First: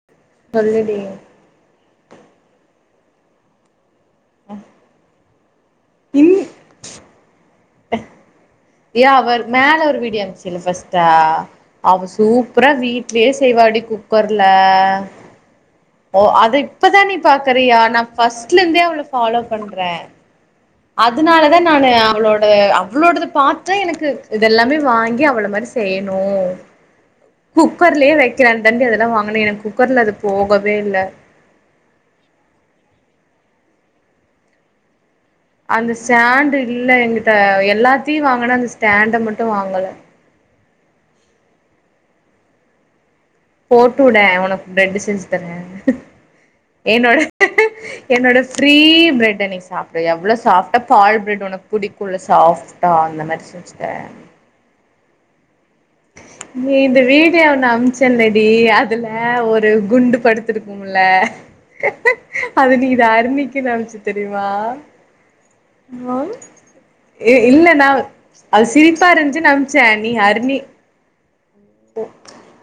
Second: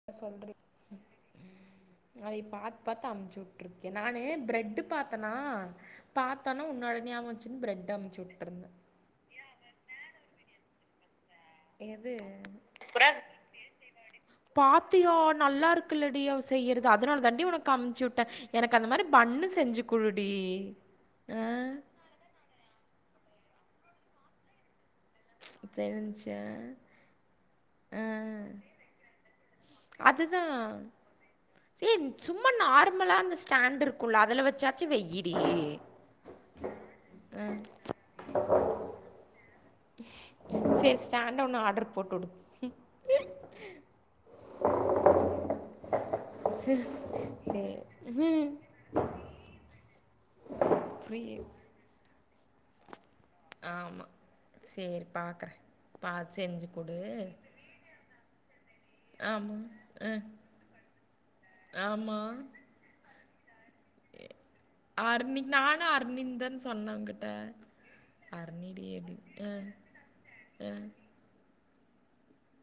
என்ன சொல்றது சொல்லுடி உம் அதை ப்பாத்து பார்த்து அமுச்சி விட்ருக்கு நானு பிரெட்டு பார்த்த பத்தனா பார்த்தோனா உன்னோட ஞாபகம் வந் பிரெட் அமுச்சி விட்டுருது யா அவ மேல ஒரு வீடிய அமைச்சுல்ல ப்பஸ்ட்டா அவ எது சூப்பரா அப்புறம் வீட்லயே செய்வாடி குக்கர்ல பாத்தியா நல்லா ஓ இருக்குல்லடி அவ அத செய்யறது இப்பதான் நீ அதனால தாண்டி உனக்கு பாக்கறியா அமுச்சு நான் விட்டே பஃபர்ஸ்ட்ல எனக்கு இருந்தே அந்த அவள மாரி ஃபாலோ பன்னு செஞ்சு பண்றேன் குடுடி ஆ அதனாலதான் நான் அவளோட அவளோட பார்த்தா எனக்கு இதெல்லாமே வாங்கி அவ்வளவு மாதிரி தெரிஞ்சா செய்யணும் குக்கர்லயே வைக்கிற தாண்டி அதெல்லாம் வாங்கின எனக்கு குக்கர்ல அது அதுதான் போகவே இல்ல சரி சும்மா நார்மலா அந்த ஸ்டாண்ட் இருக்கு அதுல வச்சாச்சு வெயிட்டு அந்த ஸ்டாண்டு் இல்ல எங்கிட்ட எல்லாத்தையும் வாங்கனா அந்த ஸ்டாண்ட மட்டும் மட்டும்வாங்கள சரி ஸ்டாண்ஒன்னு ஆர்டர் போட்டு விடு போட்டு விடே உனக்கு பிரெட் செஞ்சு தரே என்னோட சேரி என்னோட ஃப்ரீ பிரெட்ட நீ சாப்டு எவ்ளோ சாஃப்டா பால் ஃப்ரீ பிரெட் உனக்கு புடிக்குள்ள சாஃப்டா அந்த மாரி செஞ்சு தரே பாக்கறே நீ இந்த வீடியோ ஒன்ன அனுப்ச்சல்ல [unintelligible] அதுல ஆமா ஒரு ஆ குண்டு படுத்திருக்கும்ல ஆமா அது நீ இத அருணி [unintelligible] தெரியுமா நானு ஆ அர்ணிந்தான சொன்ன உங்கிட்ட ஏ இல்ல நா அது அர்ணிடி சிரிப்பா அப்டின் ஆ இருந்துச்சுன்னு ஆ ஒ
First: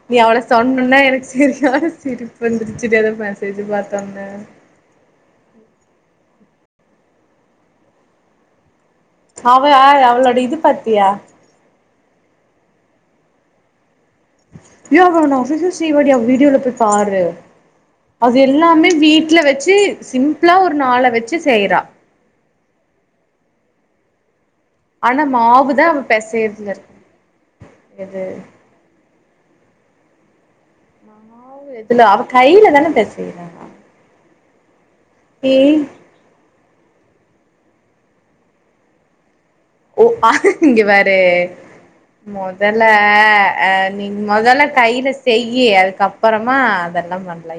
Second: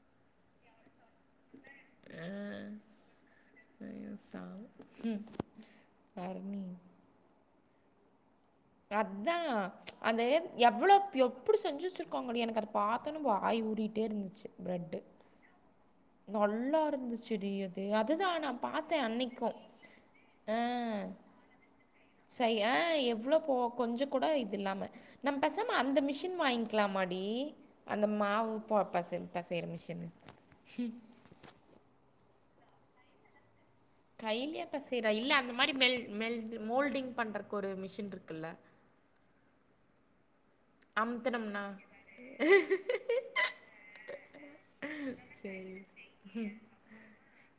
நீ அவள சொன்னவுன்னே எனக் செரியான சிரிப்பு வந்துருச்சுடி அந்த மெசேஜ பாத்தவுன்னே அர்ணி அதா அவ அந்த அவளோட இது பாத்தியா எவ்ளவு எப்புடி செஞ்சு வச்சிருக் கோங்கனி எனக்கு அத பாத்தவுன்னே வாய் ஊறி யோ அவ [unintelligible] வீடியோல போய் நல்லா பாரு இருந்துச்சுடி அது அது அதுதான் நான் எல்லாமே பார்த்தேன் வீட்ல அன்னைக்கும் வச்சு சிம்பிளா ஒரு ஆ நால வச்சு செய்றா ஓ கொஞ்ச கூட இ து இல்லாம நாம பேசாம மாவுதா அந்த அவ மிஷின் பெசையறதுல இருக்கு வாங்கிக்கலாமாடி அந்த எது மாவு பொ பெசயற பெசயற மிஷின் எனக் ம்ஹும் ஆ எதுல அவ கையிலதான பெசையறா டெய்லி அப் பெசையறா இல்ல அந்த மாரி ஏய் மெல் மெல் [unintelligible] மோல்டிங் பண்றக்கு ஒரு மிஷின் இருக்குல்ல ஒ இங்க பாரு அமுத்துனோம்னா மொதல்ல அஹ் நீ மொதல்ல கையில செய்யி அதுக்கப்பறமா அதெல்லா பண்லா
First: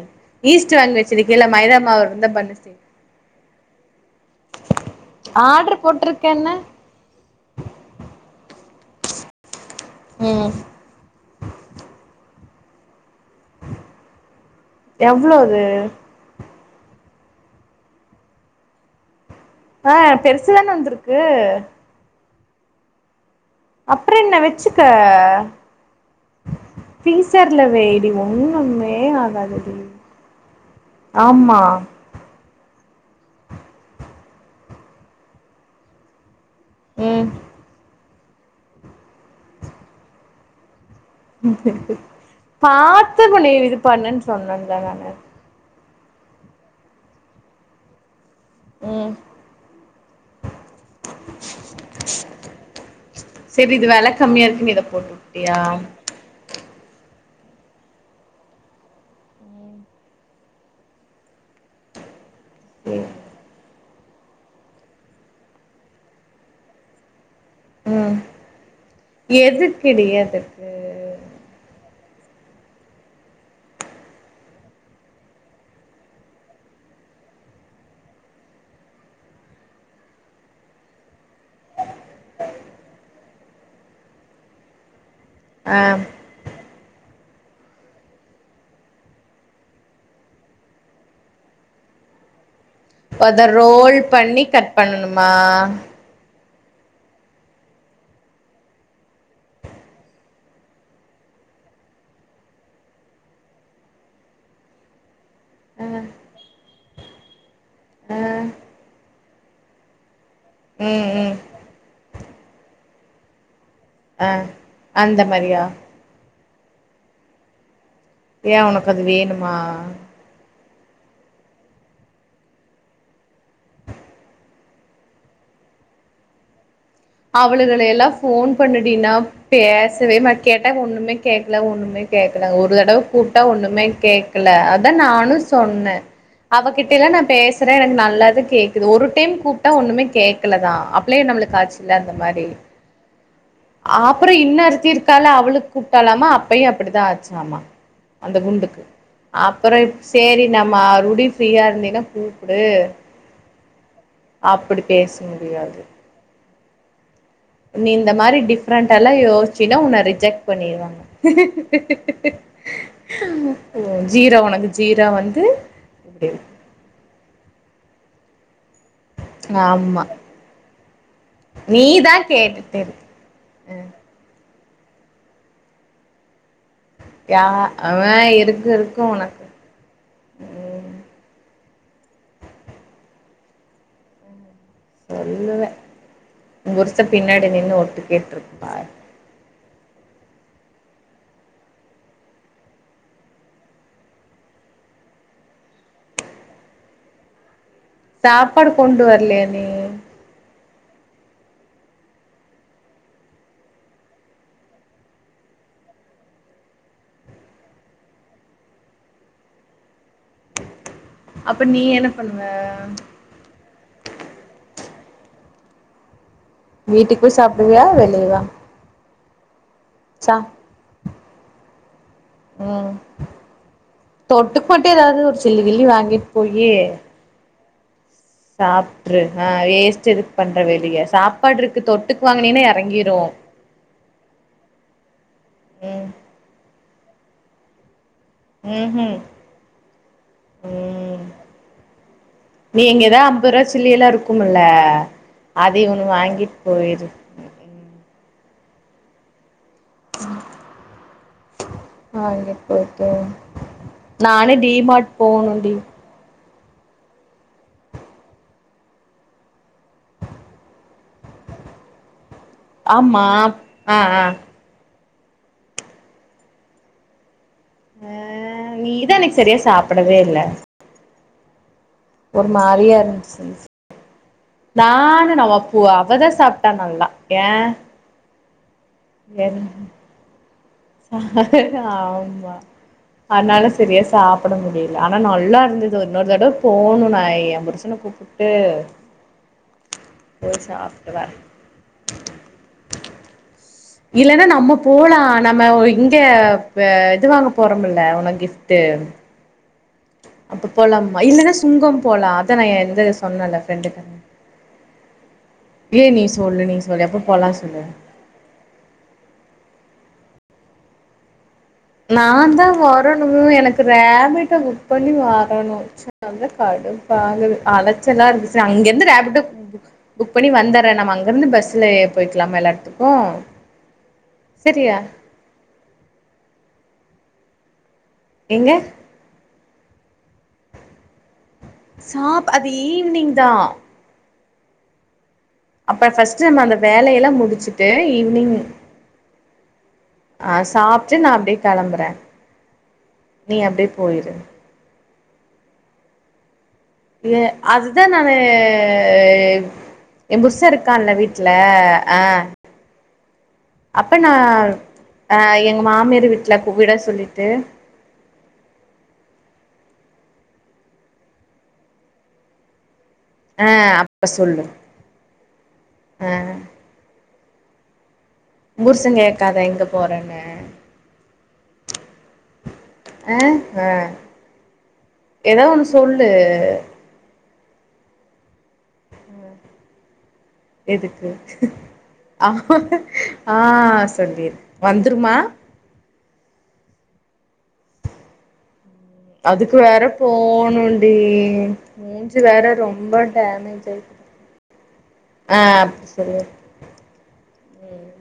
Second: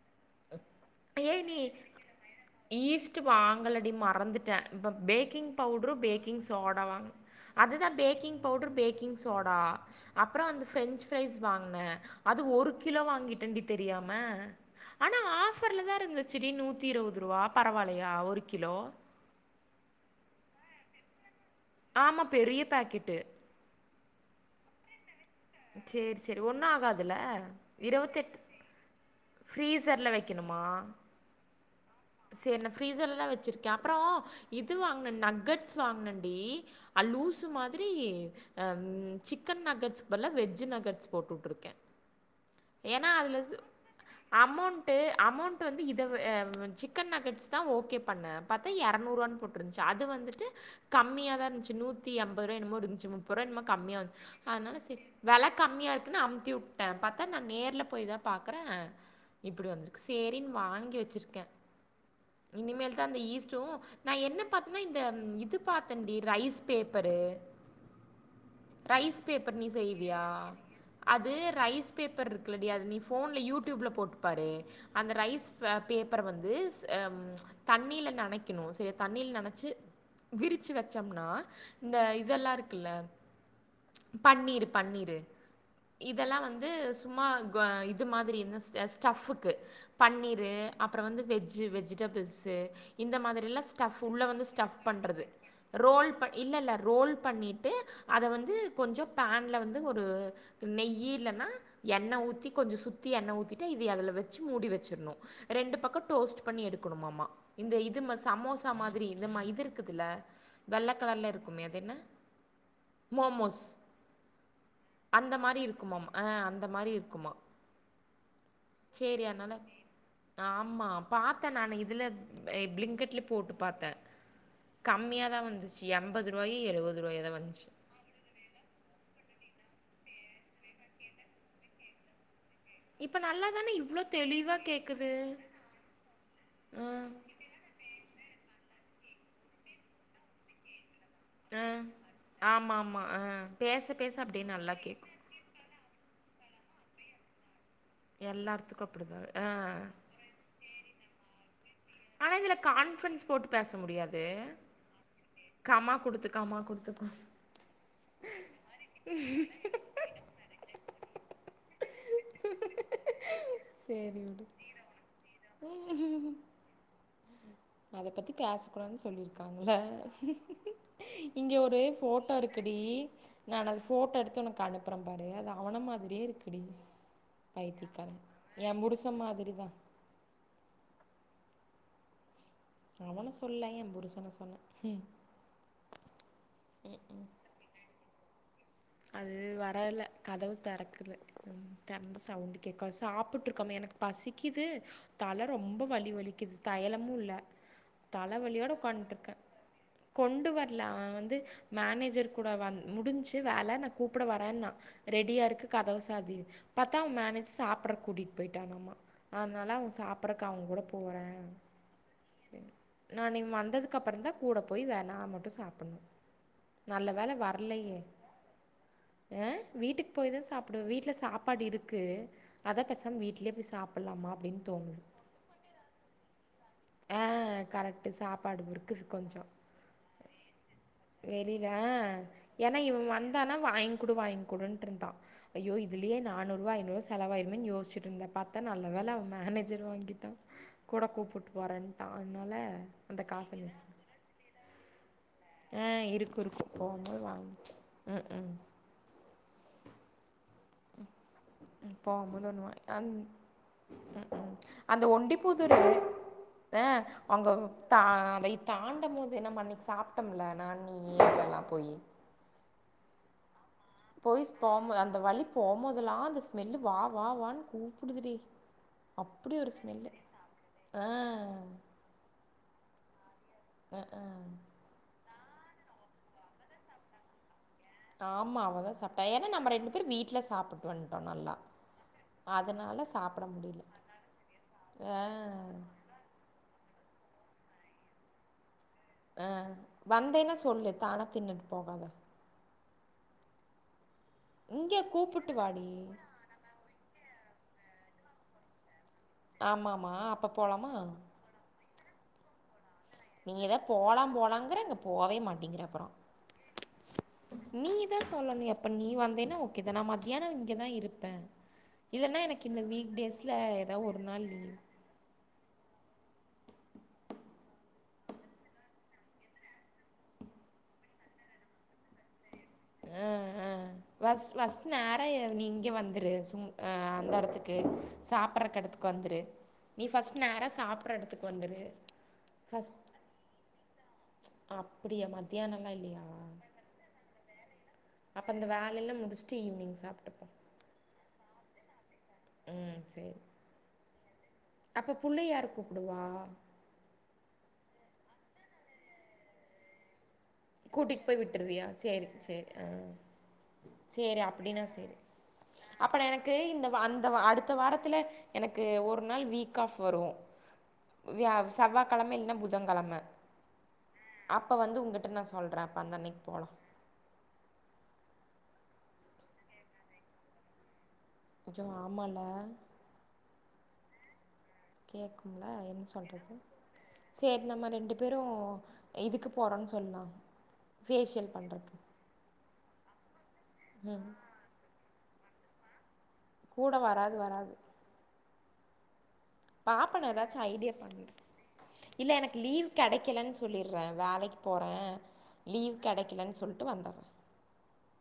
ஈஸ்ட் வாங்கி வச்சிருக்கயில்ல மைதா மாவு இருந்தா பன்னு செய் ங்கலடி ம றந்துட்டே இப்ப பேக்கிங் ஆர்டர் பவுடரு பேக்கிங் போட்டிருக்கேன்ன சோடா வாங்குனே அதுதா baking powder baking soda அப்றோ ம் அந்த ஃபிரெஞ்ச் ஃபிரைஸ் வாங்குனே அது ஒரு கிலோ வாங்கிட்டண்டி தெரியாம எவ்ளவு த்தி இருவது ரூவா பரவால்லயா ஒரு கிலோ ஆஹ் பெருசுதான வந்துருக்கு ஆமா பெரிய பாக்கெட்டு அப்பற என்ன வச்சுக்க செரி செரி ஒன்னோ ஆகாதுல ஃப்ரீசர்ல வைடி இருவத்தெட்டு ஒண்ணுமே ஆகாதுடி ஃப்ரீசர்ல வெக்கணுமா ஆமா செரி நான் ஃப்ரீசர்லதான் வெச்சிருக்கேன் அப்றோ இது வாங்கினன் நக்கட்ஸ் வாங்கனன்டி அ ம் லூஸ் மாரி அஹ்ம் சிக்கன் நகட்ஸ் பத்ல்லா வெஜ் நகட்ஸ் பாத்து அதுல பன்னு சு இது பண்ணுன்னு சொன்னன்ங்க அமௌண்ட்டு நானு அமௌண்ட் வந்து இத வே ஆஹ் சிக் கன் நக்கட்ஸ் தான் ஓகே பண்ணேன் க்க பாத்தா ம் எரநூறுவா போட்ருன்ச்சு அது வந்துட்டு கம்மியாதான் இருந்துச்சு நூத்தி அம்பது ரூ என்னமோ இருஞ்ச்சி முப்பதோ செரி இது என்னமோ வெல கம்மியா இருக்குன்னு இத போட்டு வெல வுட்டியா கம்மியா இருக்குனு அம்திவுட்டேன் பாத் அதான் நான் நேர்ல போய் தான் பாக்குறேன் இப்படி வந்திருக்கு செரின்னு வாங்கி வச்சிருக்கேன் இனிமேல் தான் அந்த ஈஸ்ட்டும் நான் என்ன பாத்தேன்னா இந்த இது பாத்தேன்டி ரைஸ் பேப்பரு ம் ரைஸ் பேப்பர் நீ எதுக்குடி செய்வியா எதுக்கு அது ரைஸ் பேப்பர் இருக்குலடி அது நீ போன்ல யூ டியூப்ல போட்டுப்பாரு அந்த ரைஸ் பேப்பர் வந்து ஸ் ஆஹ் தண்ணில நனைக்கணும் சரி தண்ணில நனச்சி விரிச்சி வச்சோம்னா இந்த இதெல்லாம் இருக்குல்ல பன்னீர் பன்னீர் ஆ இதெல்லாம் வந்து சும்மா இதுமாதிரி ஸ்டஃப்க்கு பன்னீரு அப்ரோ வெஜ் வெ வெஜிடபிள்ஸ்சு இந்த அத மாதிரில்லாம் ரோல் ஸ்டப் உள்ள பண்ணி வந்து கட் ஸ்டப் பண்றது பண்ணணுமா ரோல் ப இல்ல இல்ல ரோல் பண்ணிட்டு அத வந்து கொஞ்சம் பேன்ல வந்து ஒரு நெய் இல்லன்னா எண்ண ஊத்தி கொஞ்சம் சுத்தி எண்ண ஊத்திட்டு இது அதுல வச்சு மூடி வச்சிடணும் ரெண்டு பக்க டோஸ்ட் பண்ணி எடுக்கணுமாமா இந்த இது ஆ சமோசா மாதிரி இ இது இருக்குதுல்ல ம் வெள்ளக்கலர்ல ம் இருக்குமே அது என்ன மோமோஸ் அஹ் அந்த மாரி மாரியா இருக்குமாம் ஆ அந்த மாரி இருக்குமா ஏன் உனக்கு அது வேணுமா பாத்தேன் நானு இதுல பிளிங்கெட்ல போட்டு பாத்தேன் கம்மியா தான் வந்துச்சு என்பது ரூபாய் எழுபது அவளுக யெல்லாம் போன் பண்ணுடினா பேச சமா கேட்டா ஒண்ணுமே கேட்கல ஒண்ணுமே கேட்கல ஒரு தடவ இப்ப கூப்டா நல்லா தானே ஒண்ணுமே இவ்ளோ கேட்கல தெளிவா அதா கேக்குது நானும் சொன்னேன் அவகிட்டல்ல நான் பேசுறேன் எனக்கு நல்லா தான் கேக் ஒரு டைம் கூப்ட்டா ஒண்ணுமே கேக்கல தான் கே நம்மளுக்கு ஆ ஆச்சு ஆமா ஆமா ஆஹ் அப்றொ இன்னருத்தி இருக்கால்ல அவளுக்கு கூப்ட்டால் லாம அப்பையு அப்புடிதா ஆச்சாமா அந்த குண்டுக்கு எல்லாத்துக்கு அப்டிதா ஆ அப்பறொ சேரி நம்ம அறுடி ஃப்ரீயா இரு ஆனா இதுல கான்ஃப்ரன்ஸ் போட்டு பேச முடியாது அப்டி பேச முடியாது கமா குடுத்து கமா குடுத்துக்கு நீ இந்த மாரி டிஃப்ரெண்ட்டால்லா யோசிச்சினா உன்ன ரிஜெக்ட் பண்ணிருவாங்க ஓ சேரி ஜீரொ விடு உனக்கு ஜீரா வந்து இத பத்தி பேச குடாதுன் சொல்லிருக்காங்கல்ல ஆமா இங்க ஒரு நீதா ஃபோட்டோ இருக்குடி கேட்டுட்டு இருக்க நான் அத ஃபோட்டோ எடுத்து உனக் ப அனுப்புற பாரு அது அவன மாதிரியே இருக் யா அவெ இருக்கு என் இருக்கு புருஷன் ஒனக்கு மாதிரி தான் உம் அவன சொல்ல எம் புருஷன சொன்னே சொல்லுவெ உம் புருச பின்னாடி நின்னு ஒட்டு கேட்ருப்பார் அது வரல கதவு தெறக்கல தெறந்த சவுண்டு கேக்கு அது சாப்புட்ருக்காமா எனக்கு பசிக்கிது தல ரொம்ப வலி வலிக்கிது தயலமு இல்ல சாப்பாடு தலவலியோட கொண்டு உக்கான்ட்ருக்கே வரலையா நீ கொண்டு வ ட்லா வந்து மேனேஜர் கூட வந் முடுன்ச்சு வேல நா கூப்புட வரேன்னா ரெடியா இருக்கு கதவு சாத்தி பத்தா மேனேஜர் சாப்புர கூட்டிட் போய்டாரமா அனால ‌அவுங்க சாப்புரக் அவுங்க கூட போறே அப்ப நீ என்ன பண்ணுவ நா நீங் வந்ததுக்கப்றந் தா கூட போய் வே நா மட்டு சாப்புண்ணு வீட்டுக்கு போய் சாப்டுவியா வெளியவா ஆ வீட்டுக்கு சா போய்தா சாப்டுவெ வீட்ல சாப்பாடு இருக்கு அத ம் பெசாம வீட்லயே போய் சாப்புல்லாமா அப்டின் தொட்டுக்கு மட்டு தோணுது ஏதாவது ஒரு சில்லு கில்லி வாங்கிட்டு போயி ஆ கரெட் சாப்ட்ரு ஆ வேஸ்ட் எதுக்கு பண்ற வெளிய சாப்பாடு இருக்கு தொட்டுக் வாங்குனினா எறங்கிரு த ஆனா வாங்குடு வாங்குடுன்ட்ருந்தா ஐயோ ம் இதுலயே நானூறுவாயி ருவா செலவாயிருமென் யோசிச்சுட்ருந்த பாத்தா நல்ல வேல ம்ஹும் அவ மேனேஜர் வாங்கிட்டா கூட ம் கூப்புட்‌போறேன்ட்டா அதனால நீ எங்கதா அந்த காச அம்பது ரூவா வச்சு சில்லி எல்லா இருக்குமுல்ல அது ஆ ஒன்னு இருக்கு வாங்கிட்டு இருக்கு போயிரு போகும்பொது வா உம் உம் போமொது ஒண்ணுவா போயிட்டு அந் உம் உம் நானு அந்த டிமார்ட் போணுண்டி ஒண்டிப்புதூரு அ அங்க தா அதை தாண்டம்மோது நம்ம அன்னைக் சாப்ட்டம்ல நா நீயி இதெல்லா போயி ஆமா ஆ ஆ போய்ஸ் போமு அந் அந்த வழி போகும்போதெல்லாம் அந்த ஸ்மெல்லு வா வாவான்னு ஆ கூப்பிடுதுடி நீதா இன்னைக்கு அப்படி சரியா ஒரு ஸ்மெல்லு சாப்டவே இல்ல ஆஹ் ஆஹ ஒரு மாரியாக இருந்துச்சு ஆஹ நானு நம்ம பூ அவதான் சாப்பிட்டா நல்லா ஏன் ஆமா அவதா சாப்பட்டா ஏா நம்ம ரெண்டு பேரும் வீட்ல சாப்படு [unintelligible] ஆமா சாப்ட அதுனால முடில சரியா சாப்பிட முடியல ஆனா ஆ நல்லா இருந்தது இன்னொரு தடவை போணும் நா எம் புருசன கூப்புட்டு அஹ் வந்தேன்னா சொல்லு தானா வரே தின்னுட்டு போகாத இல்லன்னா நம்ம இங்கே போலாம் கூப்பிட்டு நம்ம வாடி இங்க வெ இது வாங்க போறம்ல உன கிஃப்ட் ஆமமா அப்ப போலாமா போலாம் அத நான் எந்த நீங்கதா போலா போலாங்கிற போவே மாட்டேங்கிற ஏ அப்பறோம் நீ சொல்லு நீ சொல்லு எப்ப போலா சொல்லு நீதான் சொல்லனு எப்பனு நீ வந்தேன்னா ஓகேதா நா மத் ஏன்னா இங்க தா இருப்பேன் இல்லைன்னா நான் எனக்கு தான் இந்த வீக் வரணும் டேஸில் எனக்கு ஏதோ ஒரு நாள் ரேபிட்டோ லீவ் புக் பண்ணி வரணும் ச்ச வந்த கடுப்பாகுது அலச்சலா இருக்கு சரி அங்கிருந்து ரேபிட்டோ புக் புக் பண்ணி வந்துறேன் நம்ம அங்கிருந்து பஸ்ல போயிக்கலாம எல்லா எடத்துக்கு அஹ் ஆஹ் வஸ் வஸ் சரியா நேரா நீ இங்க வந்துரு சும் ஆ அந்த எடத்துக்கு எங்க சாப்பறக்கு எடத்துக்கு வந்துரு நீஃபஸ்ட் நேர சாப்பிடற இடத்துக் சாப் அது ஈவினிங் தான் அப்படிய மா அப்ப ஃபஸ்ட் நம்ம அந்த வேலையெல்லாம் முடிச்சு டு அப்போ ஈவினிங் அந்த வேலையெல்லாம் முடிச்சுட்டு ஈவினிங் சாப்பிட்டுப்போம் ஆஹ சாப்பிட்டு நான் அப்படியே கிளம்புறேன் ம் நீ அப்படியே போயிரு புள்ளையார் கூப்பிடுவா ஏ அதுதான் நானு எ புருச இருக்கான்ல கூட்டிட்டு போய் வீட்ல விட்டுருவியா சேரி ஆ சேரி ஹ் அப்ப நா சேரி அப்படின்னா சேரி ஆ எங்க அப்ப மாமியார் வீட்ல எனக்கு இந்த விட வ அந்த வ சொல்லிட்டு அடுத்த வாரத்துல எனக்கு ஒரு நாள் வீக் ஆப் வரும் வியா செவ்வாய்கிழமை இல்லன்னா புதன்கிழமை ஆஹ் அப்ப சொல்லு [unintelligible] [unintelligible] ஆ வந்தன்னைக் போலா புருச கேக்காத எங்க போறன்னு அச்சோ ஆமால்ல ஆ ஆ ஏதோ ஒன்னு என்ன சொல்லு சொல்றது சேரி நம்ம ரெண்டு பேரு இதுக்கு போறோன்னு சொல்லா எதுக்கு ஃபேஷியல் பண்றக்கு ஆ ஆ சொல்வீர் வந் துருமா கூட வராது வராது அதுக்கு வேற பாப்போனு எதாச்சு ஐடியா போணும்டி [unintelligible] இல்ல மூஞ்சி எனக்கு வேற லீவ் ரொம்ப கெடைக்கலன் டேமேஜ் சொல்லிர்றே ஆயிட்டு வேலைக்கு போற ஆ லீவ் அப்டி சொல்லிரு கெடைக்கலன் சொல்ட்டு வந்துட்ற ம்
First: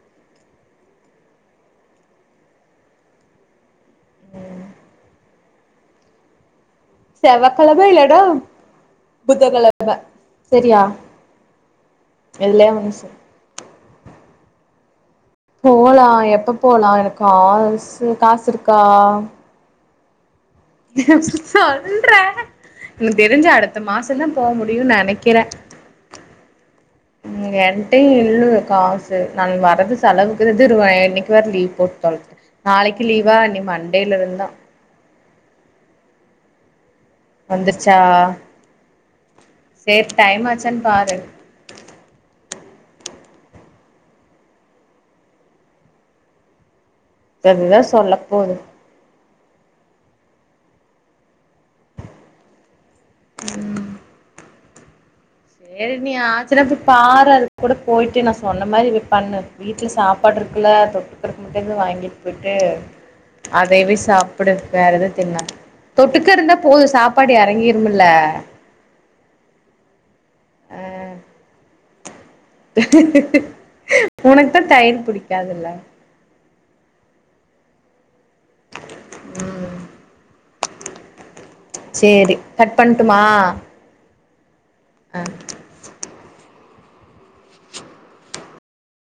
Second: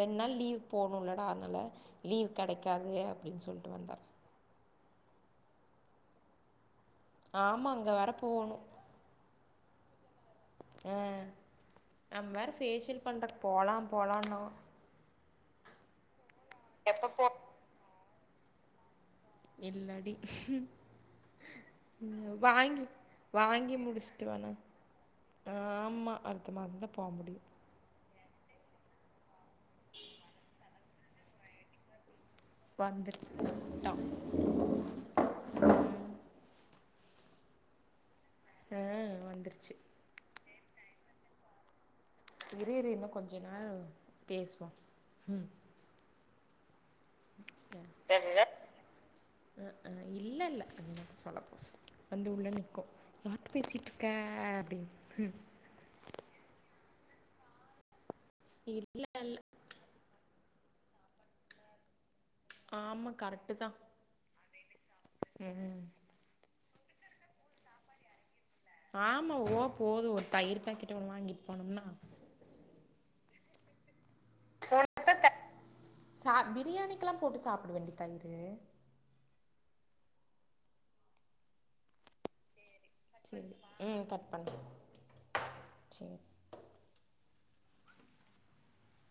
ரெண் நாள் லீவ் போட்ணோலடா அதனால லீவ் கெடைக்காது அப்டின் சொல்ட்டு வந்துர்ற ம் ஆமா செவக்கெள தா அங்க வேற இல்லடோ போணு புத்தகள அங்க ஹ நம் வேற எதுலயா ஒன்னு ஃபேஷியல் சொல்லு பண்றப் போலாம் போலா என்னவோ போலா எப் ப போலா எனக்கு போ காசு காசுருக்கா இல்லடி சொல்ற வாங்கி எனக்கு தெரிஞ்சி வாங்கி அடுத்த முடிச்சுட்டு மாசந்தா போ வேணா முடியு நெனைக்கிற ஆமா அடுத்த மாதந்தா போ முடியு [unintelligible] டே இல்ல காசு நாளை வரது செலவுக்கு [unintelligible] இன்னிக்கு வேற லீவ் போட்டு தொலச்சிட்ட நாளைக்கி லீவா இனி வந்துட்டா மண்டேல இருந்தா வந்துருச்சா ஆ வந்துருச்சு சேரி டைமாச்சான் பாரு இரு இரு இன்னு கொஞ்ச நேரோ பேசுவோ ம் அதுதா சொல்ல போது அ ஆ இல்ல இல்ல [inaudible] சொல்லப்போது வந்து உள்ள நிக்கு வாட் ம் பேசிட்ருக்க அப்டின் உ சேரி நீ [unintelligible] பாரு அது கூட போயிட் நா சொன்ன மாரி இல்ல போய் பண்ணு இல்ல வீட்ல சாப்பாடு இருக்கு இல்ல தொட்டுக்கிறக்க மட்டு எதா வாங்கிட்டு போய்ட்டு ஆமா கரெக்ட்டு தா அதயவே சாப்டு வேற எது தின்ன தொட்டுக்க இருந்த போ போது சாப்பாடு எறங்கிரும்ல ஆமா ஓ போதும் தயிர் ஆ பேக்கெட் ஒன்னு வாங்கிட் போணும்னா [unintelligible] உனக்கு தா தயிர் புடிக்காதுல்ல பிரியாணிக்கெலா போட்டு சாப்டவேண்டி தயிரு ம் சேரி கட் பண்ட்டுமா சேரி [inaudible] ஆ சேரி